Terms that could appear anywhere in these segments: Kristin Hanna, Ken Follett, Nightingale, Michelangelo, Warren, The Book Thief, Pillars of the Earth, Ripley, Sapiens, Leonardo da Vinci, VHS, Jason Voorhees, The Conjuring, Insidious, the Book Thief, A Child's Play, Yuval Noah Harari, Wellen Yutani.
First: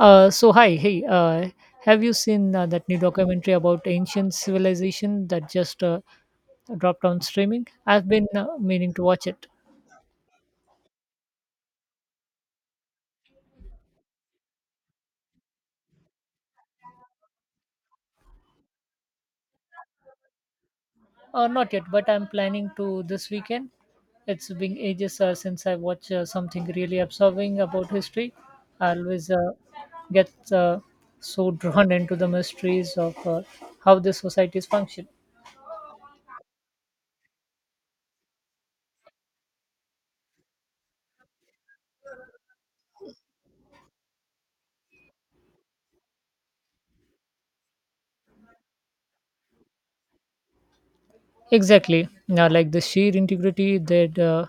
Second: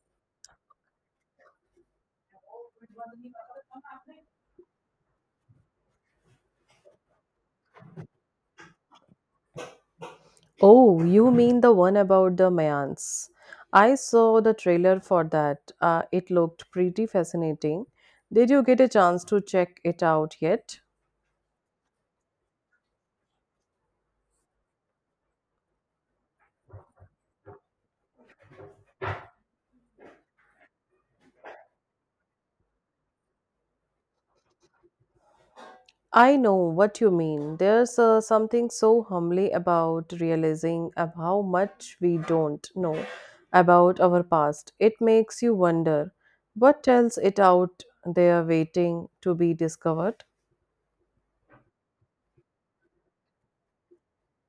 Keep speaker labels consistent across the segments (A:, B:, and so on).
A: So hi, hey, have you seen that new documentary about ancient civilization that just dropped on streaming? I've been meaning to watch it.
B: Oh, you mean the one about the Mayans? I saw the trailer for that. It looked pretty fascinating. Did you get a chance to check it out yet?
A: Not yet, but I'm planning to this weekend. It's been ages since I watched something really absorbing about history. I always get so drawn into the mysteries of how the societies function.
B: I know what you mean. There's something so humbly about realizing of how much we don't know about our past. It makes you wonder what else it out there waiting to be discovered.
A: Exactly. Now, like the sheer integrity that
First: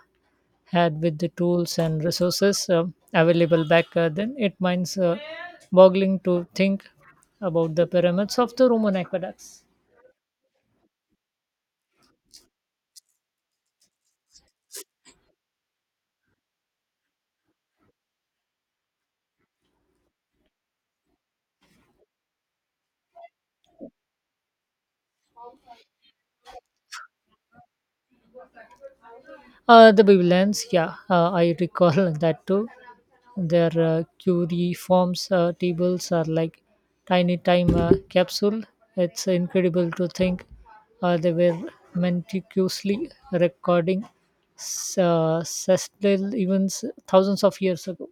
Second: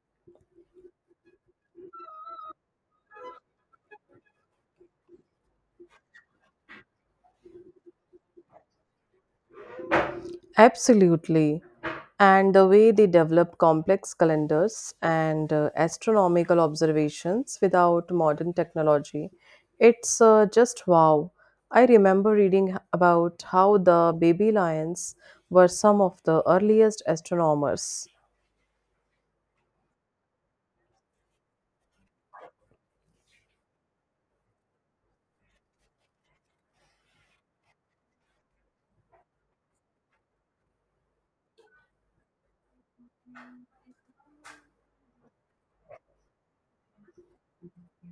A: had with the tools and resources available back then. It minds boggling to think about the pyramids of the Roman aqueducts.
B: Absolutely. And the way they develop complex calendars and astronomical observations without modern technology, it's just wow. I remember reading about how the baby lions were some of the earliest astronomers.
A: The Babylons, yeah, I recall that too. Their cuneiforms tables are like tiny time capsule. It's incredible to think they were meticulously recording celestial events thousands of years ago.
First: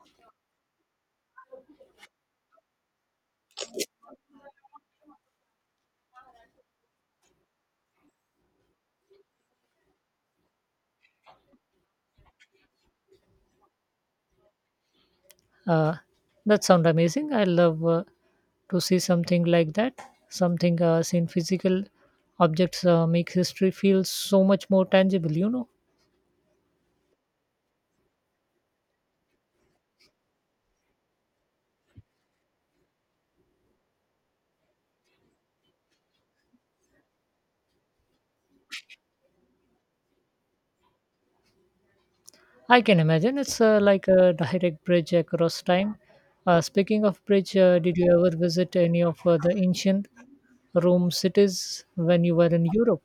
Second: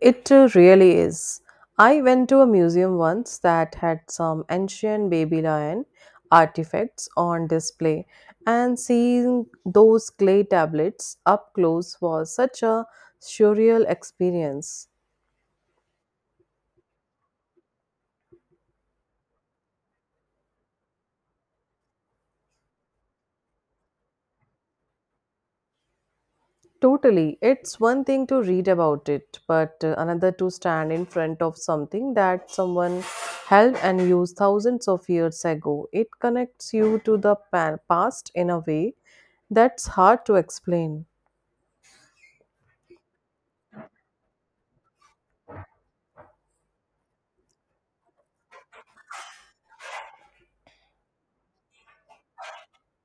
B: It really is. I went to a museum once that had some ancient Babylonian artifacts on display, and seeing those clay tablets up close was such a surreal experience.
A: Uh, that sound amazing. I love to see something like that. Something seen physical objects make history feel so much more tangible.
B: Totally, it's one thing to read about it, but another to stand in front of something that someone held and used thousands of years ago. It connects you to the past in a way that's hard to explain.
A: I can imagine it's like a direct bridge across time. Speaking of bridge, did you ever visit any of the ancient Rome cities when you were in Europe?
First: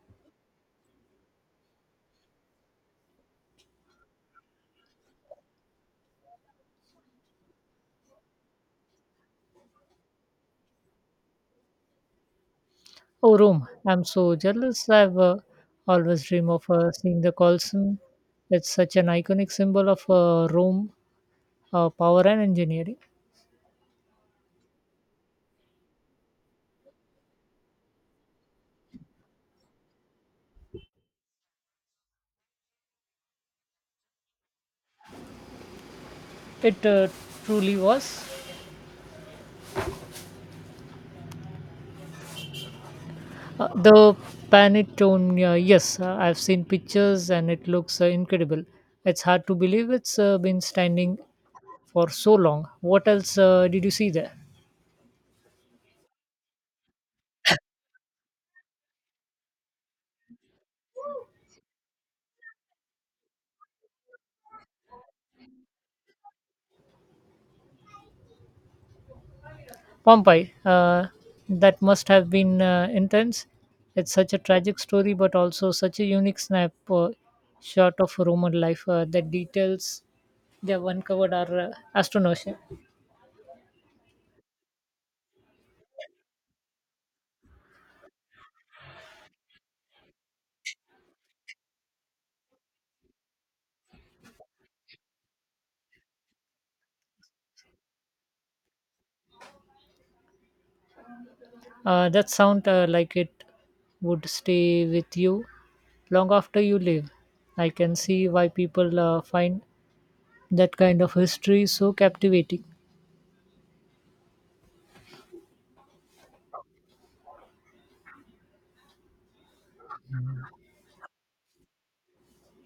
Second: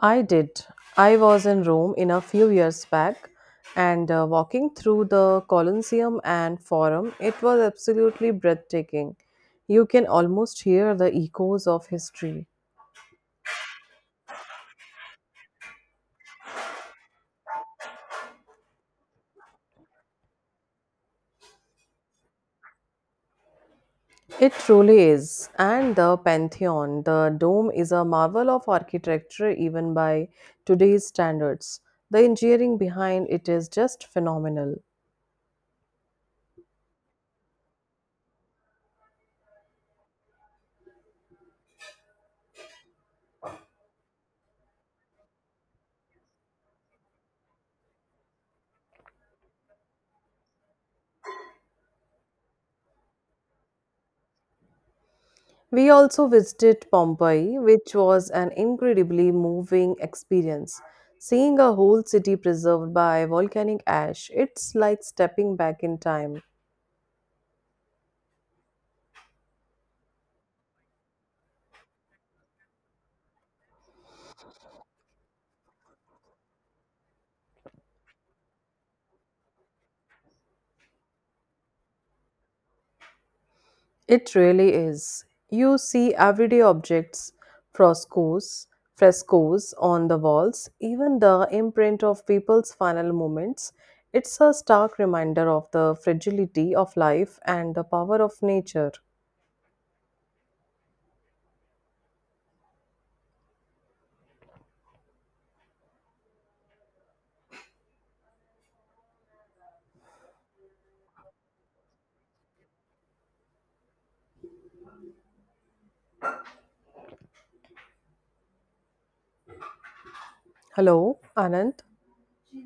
B: I did. I was in Rome in a few years back and walking through the Colosseum and Forum, it was absolutely breathtaking. You can almost hear the echoes of history.
A: Oh, Rome! I'm so jealous. I've always dream of seeing the Colosseum. It's such an iconic symbol of Rome power and engineering.
B: It truly is. And the Pantheon, the dome is a marvel of architecture even by today's standards. The engineering behind it is just phenomenal.
A: It truly was. The Panettone, yes, I've seen pictures and it looks incredible. It's hard to believe it's been standing for so long. What else did you see there?
B: We also visited Pompeii, which was an incredibly moving experience. Seeing a whole city preserved by volcanic ash, it's like stepping back in time.
A: Pompeii. That must have been intense. It's such a tragic story, but also such a unique snap shot of Roman life. The details they have uncovered are astonishing.
B: It really is. You see everyday objects, frescoes, frescoes on the walls, even the imprint of people's final moments. It's a stark reminder of the fragility of life and the power of nature.
A: That sound like it would stay with you long after you leave. I can see why people find that kind of history so captivating.
B: Hello, Anand,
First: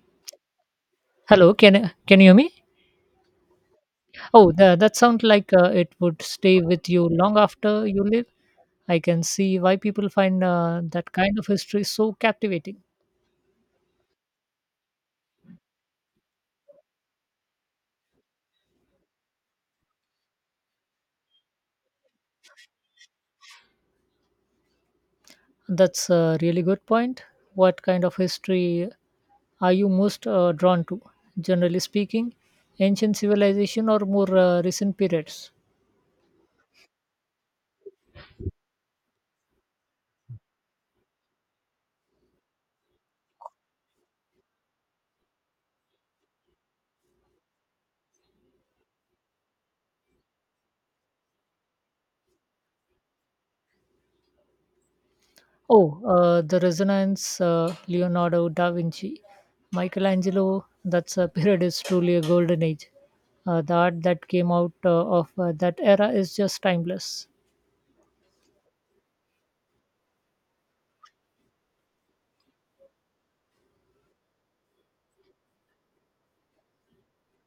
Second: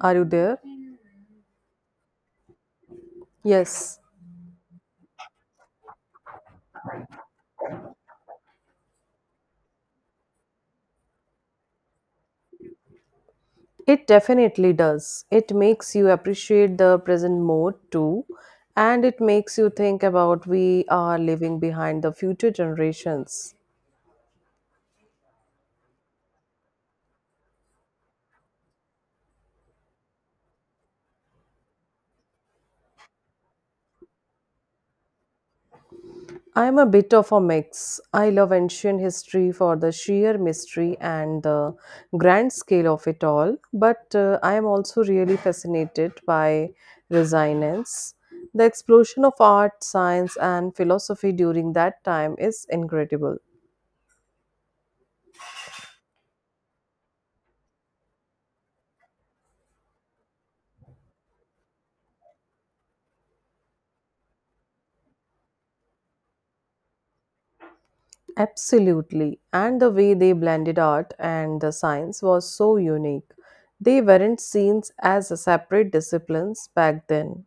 B: are you there?
A: Hello, can you hear me?
B: Yes.
A: Oh, the, that sounds like it would stay with you long after you leave. I can see why people find that kind of history so captivating.
B: It definitely does. It makes you appreciate the present more too, and it makes you think about we are leaving behind the future generations.
A: That's a really good point. What kind of history are you most drawn to, generally speaking, ancient civilization or more recent periods?
B: I'm a bit of a mix. I love ancient history for the sheer mystery and the grand scale of it all, but I am also really fascinated by resonance. The explosion of art, science, and philosophy during that time is incredible.
A: Oh, the Resonance, Leonardo da Vinci, Michelangelo. That's a period is truly a golden age. The art that came out of that era is just timeless.
B: Absolutely. And the way they blended art and the science was so unique. They weren't seen as a separate disciplines back then.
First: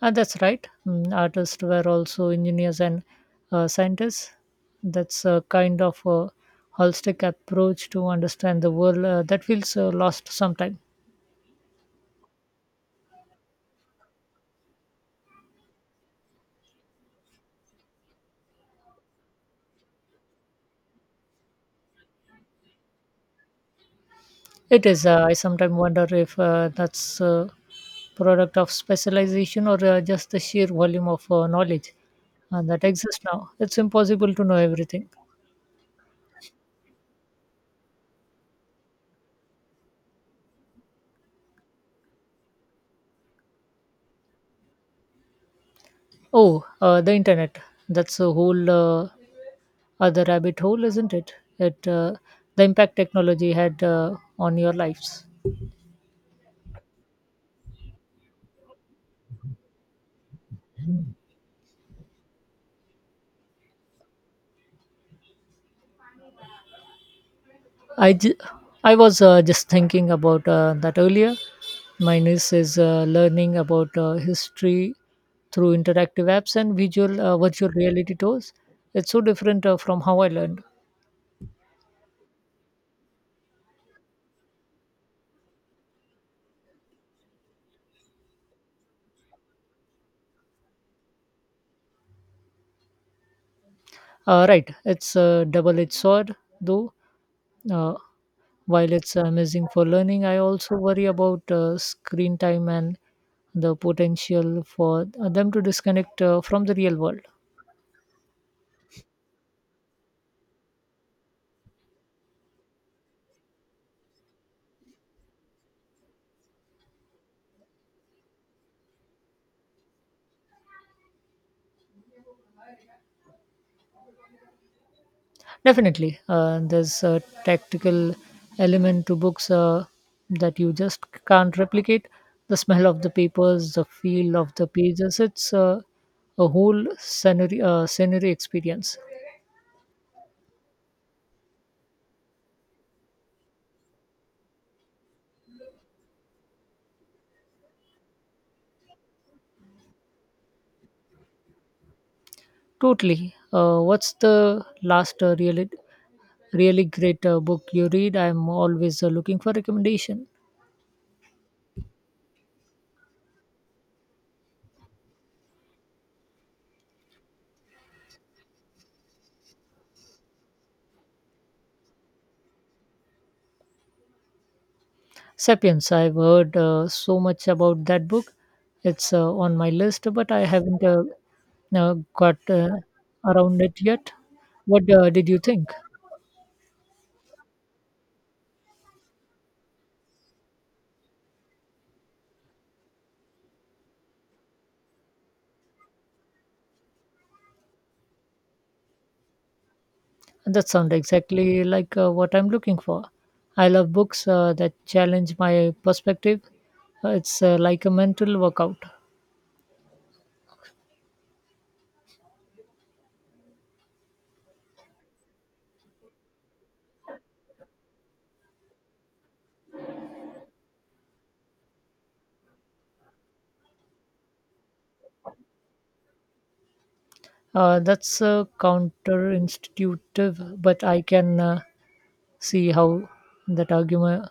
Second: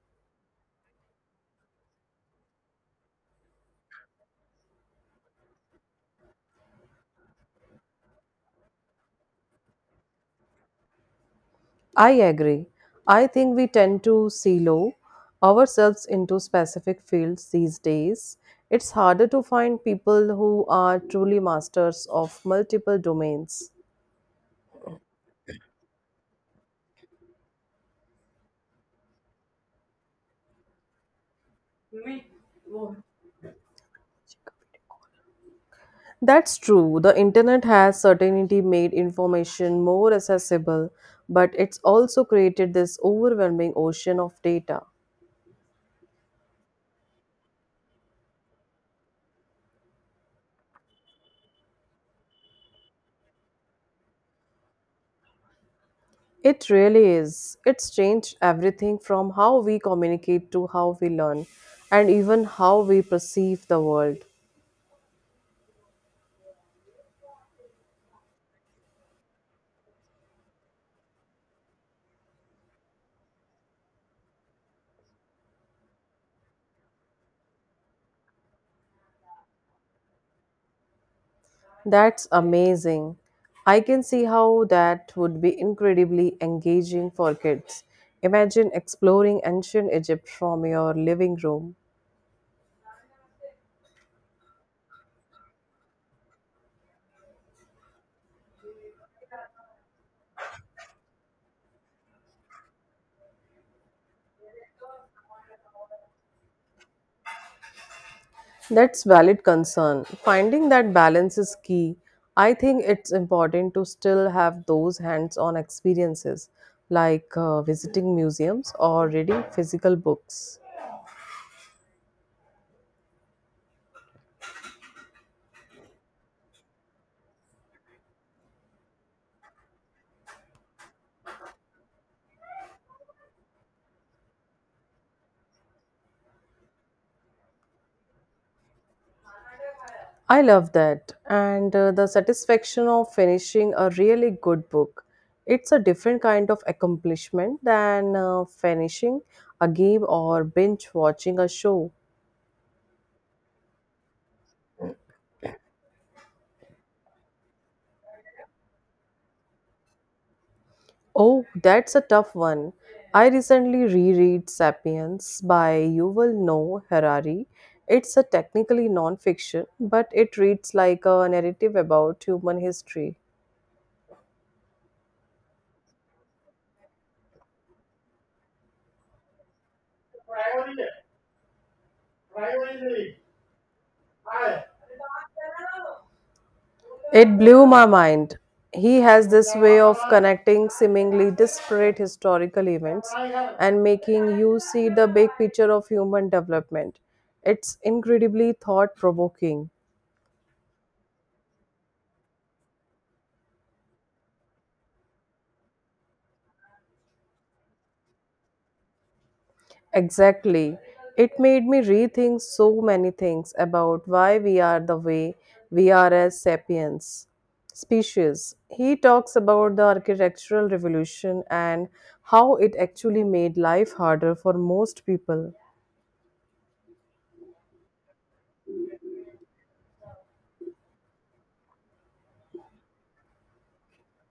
A: And that's right. Artists were also engineers and scientists. That's a kind of a holistic approach to understand the world that feels lost sometimes.
B: I agree. I think we tend to silo ourselves into specific fields these days. It's harder to find people who are truly masters of multiple domains.
A: It is. I sometimes wonder if that's a product of specialization or just the sheer volume of knowledge that exists now. It's impossible to know everything.
B: That's true. The internet has certainly made information more accessible, but it's also created this overwhelming ocean of data.
A: Oh, the internet. That's a whole other rabbit hole, isn't it? It uh, the impact technology had on your lives.
B: It really is. It's changed everything from how we communicate to how we learn and even how we perceive the world.
A: I, ju- I was just thinking about that earlier. My niece is learning about history through interactive apps and visual virtual reality tours. It's so different from how I learned.
B: That's amazing. I can see how that would be incredibly engaging for kids. Imagine exploring ancient Egypt from your living room.
A: Right, it's a double-edged sword, though. Uh, while it's amazing for learning, I also worry about screen time and the potential for them to disconnect from the real world.
B: That's valid concern. Finding that balance is key. I think it's important to still have those hands on experiences like visiting museums or reading physical books.
A: Definitely, there's a tactical element to books that you just can't replicate. The smell of the papers, the feel of the pages, it's scenery experience.
B: I love that. And the satisfaction of finishing a really good book. It's a different kind of accomplishment than finishing a game or binge watching a show.
A: Totally. What's the last really, really great book you read? I'm always looking for recommendation.
B: Oh, that's a tough one. I recently reread Sapiens by Yuval Noah Harari. It's a technically non-fiction, but it reads like a narrative about human history.
A: Sapiens, I've heard so much about that book. It's on my list, but I haven't got around it yet. What did you think?
B: It blew my mind. He has this way of connecting seemingly disparate historical events and making you see the big picture of human development. It's incredibly thought provoking.
A: That sounds exactly like what I'm looking for. I love books that challenge my perspective. It's like a mental workout.
B: Exactly. It made me rethink so many things about why we are the way we are as sapiens species. He talks about the architectural revolution and how it actually made life harder for most people.
A: That's counterintuitive, but I can see how that argument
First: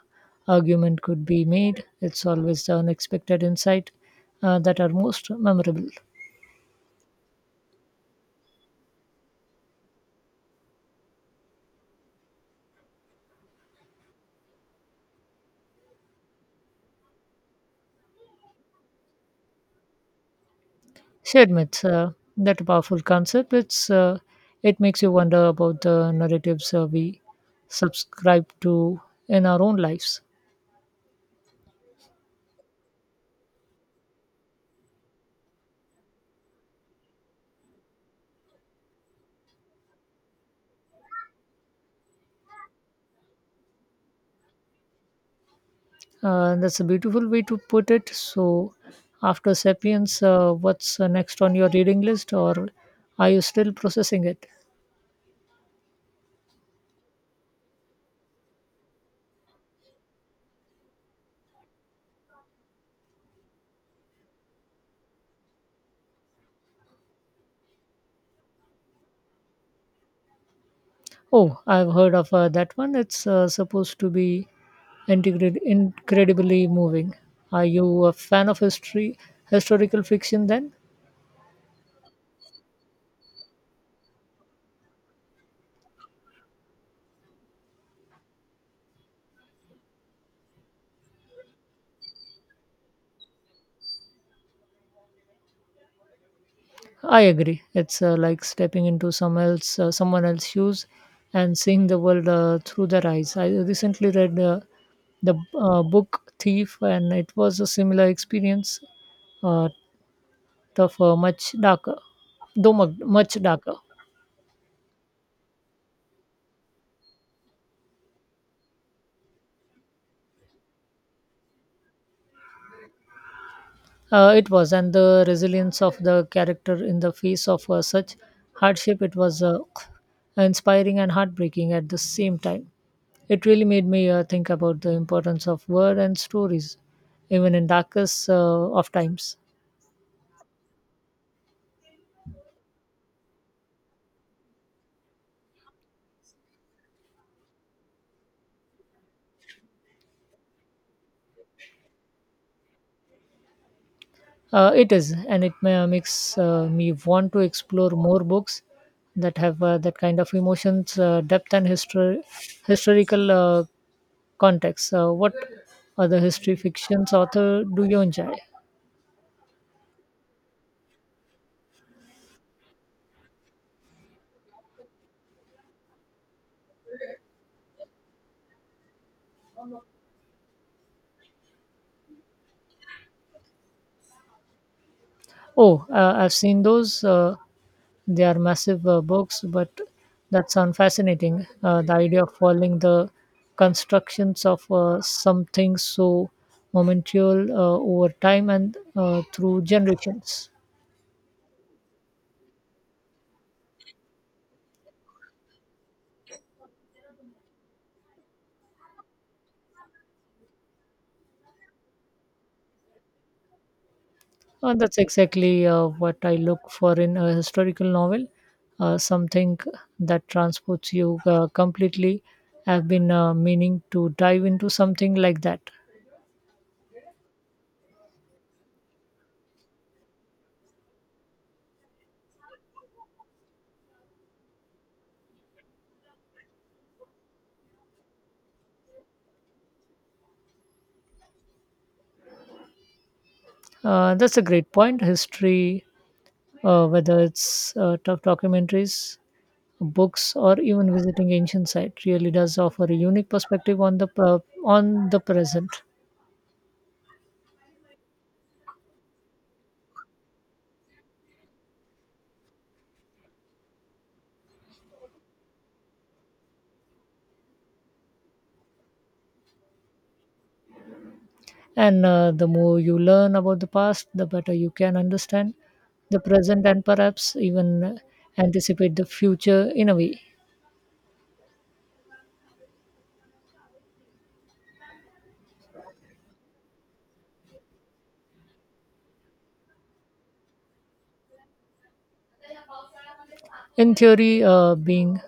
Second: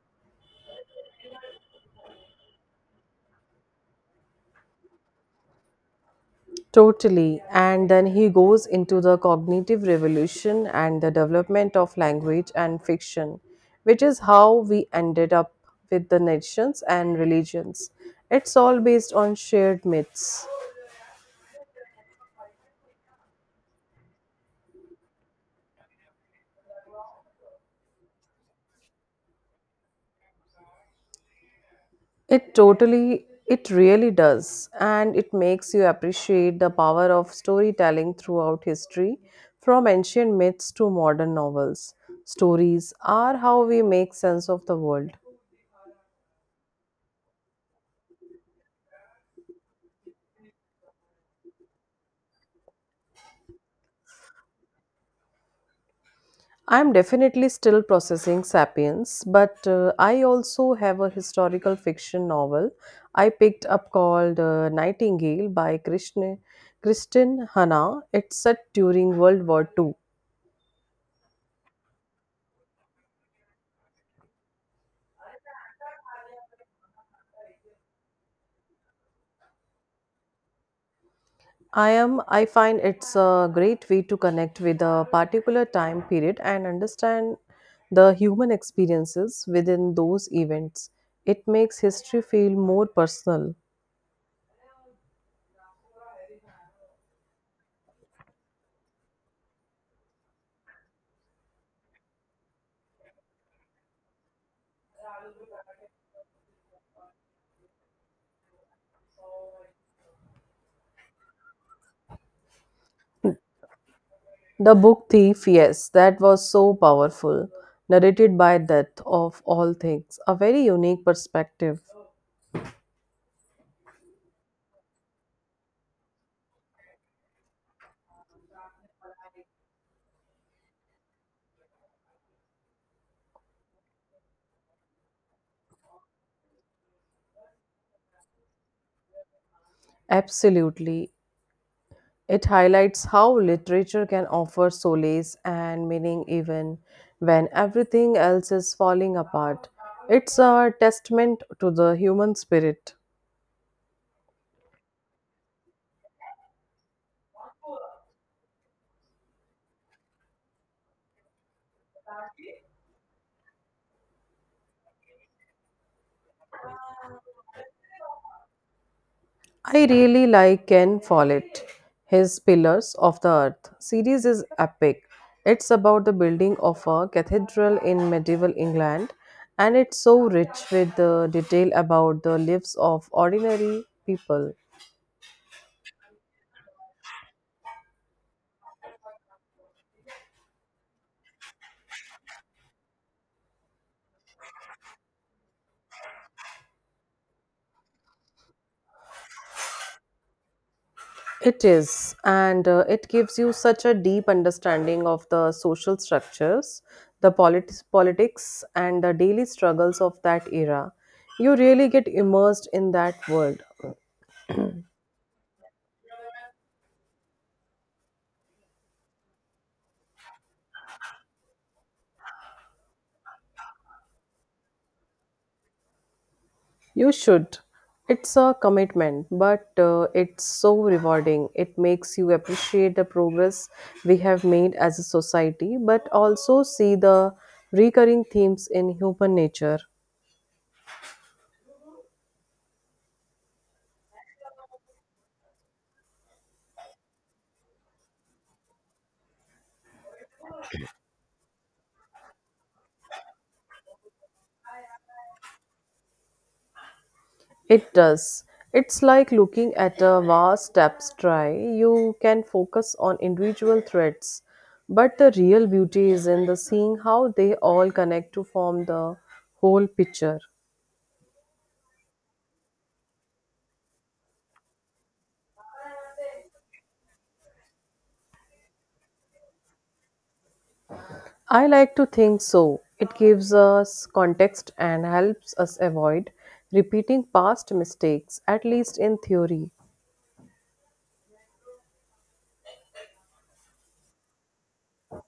A: argument could be made. It's always the unexpected insight that are most memorable.
B: Totally. And then he goes into the cognitive revolution and the development of language and fiction, which is how we ended up with the nations and religions. It's all based on shared myths.
A: Shared myths, that powerful concept. It makes you wonder about the narratives we subscribe to in our own lives.
B: It totally, it really does. And it makes you appreciate the power of storytelling throughout history, from ancient myths to modern novels. Stories are how we make sense of the world.
A: That's a beautiful way to put it. So, after Sapiens, what's next on your reading list, or are you still processing it?
B: I'm definitely still processing Sapiens, but I also have a historical fiction novel I picked up called Nightingale by Kristin Hanna. It's set during World War II.
A: Oh, I've heard of that one. It's supposed to be incredibly moving. Are you a fan of historical fiction? Then
B: I am. I find it's a great way to connect with a particular time period and understand the human experiences within those events. It makes history feel more personal.
A: I agree. It's like stepping into someone else's shoes, and seeing the world through their eyes. I recently read the book Thief, and it was a similar experience, uh, of much darker.
B: The book Thief, yes, that was so powerful. Narrated by Death of all things, a very unique perspective.
A: It was, and the resilience of the character in the face of such hardship, it was inspiring and heartbreaking at the same time. It really made me think about the importance of word and stories, even in darkest of times.
B: Absolutely. It highlights how literature can offer solace and meaning even when everything else is falling apart. It's a testament to the human spirit.
A: It is, and it makes me want to explore more books that have that kind of emotions, depth, and historical context. What other history fictions author do you enjoy?
B: I really like Ken Follett. His Pillars of the Earth series is epic. It's about the building of a cathedral in medieval England and it's so rich with the detail about the lives of ordinary people.
A: Oh, I've seen those. They are massive books, but that sounds fascinating. The idea of following the constructions of something so momentary over time and through generations.
B: It is, and it gives you such a deep understanding of the social structures, the politics, and the daily struggles of that era. You really get immersed in that world.
A: That's exactly what I look for in a historical novel. Something that transports you completely. I've been meaning to dive into something like that.
B: You should. It's a commitment, but it's so rewarding. It makes you appreciate the progress we have made as a society, but also see the recurring themes in human nature.
A: That's a great point. History whether it's tough documentaries, books, or even visiting ancient site, really does offer a unique perspective on on the present.
B: It does. It's like looking at a vast tapestry. You can focus on individual threads, but the real beauty is in the seeing how they all connect to form the whole picture.
A: And the more you learn about the past, the better you can understand the present and perhaps even anticipate the future in a way.
B: I like to think so. It gives us context and helps us avoid repeating past mistakes, at least in theory.
A: In theory, being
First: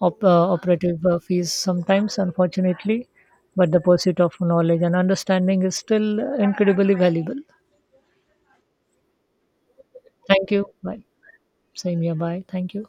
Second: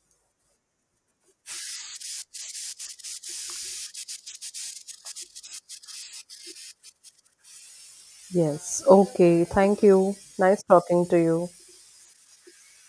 A: operative fees sometimes, unfortunately, but the pursuit of knowledge and understanding is still incredibly valuable.
B: Yes, okay, thank you.
A: Thank
B: Nice
A: you. Bye.
B: talking to you.
A: Same here. Bye. Thank you.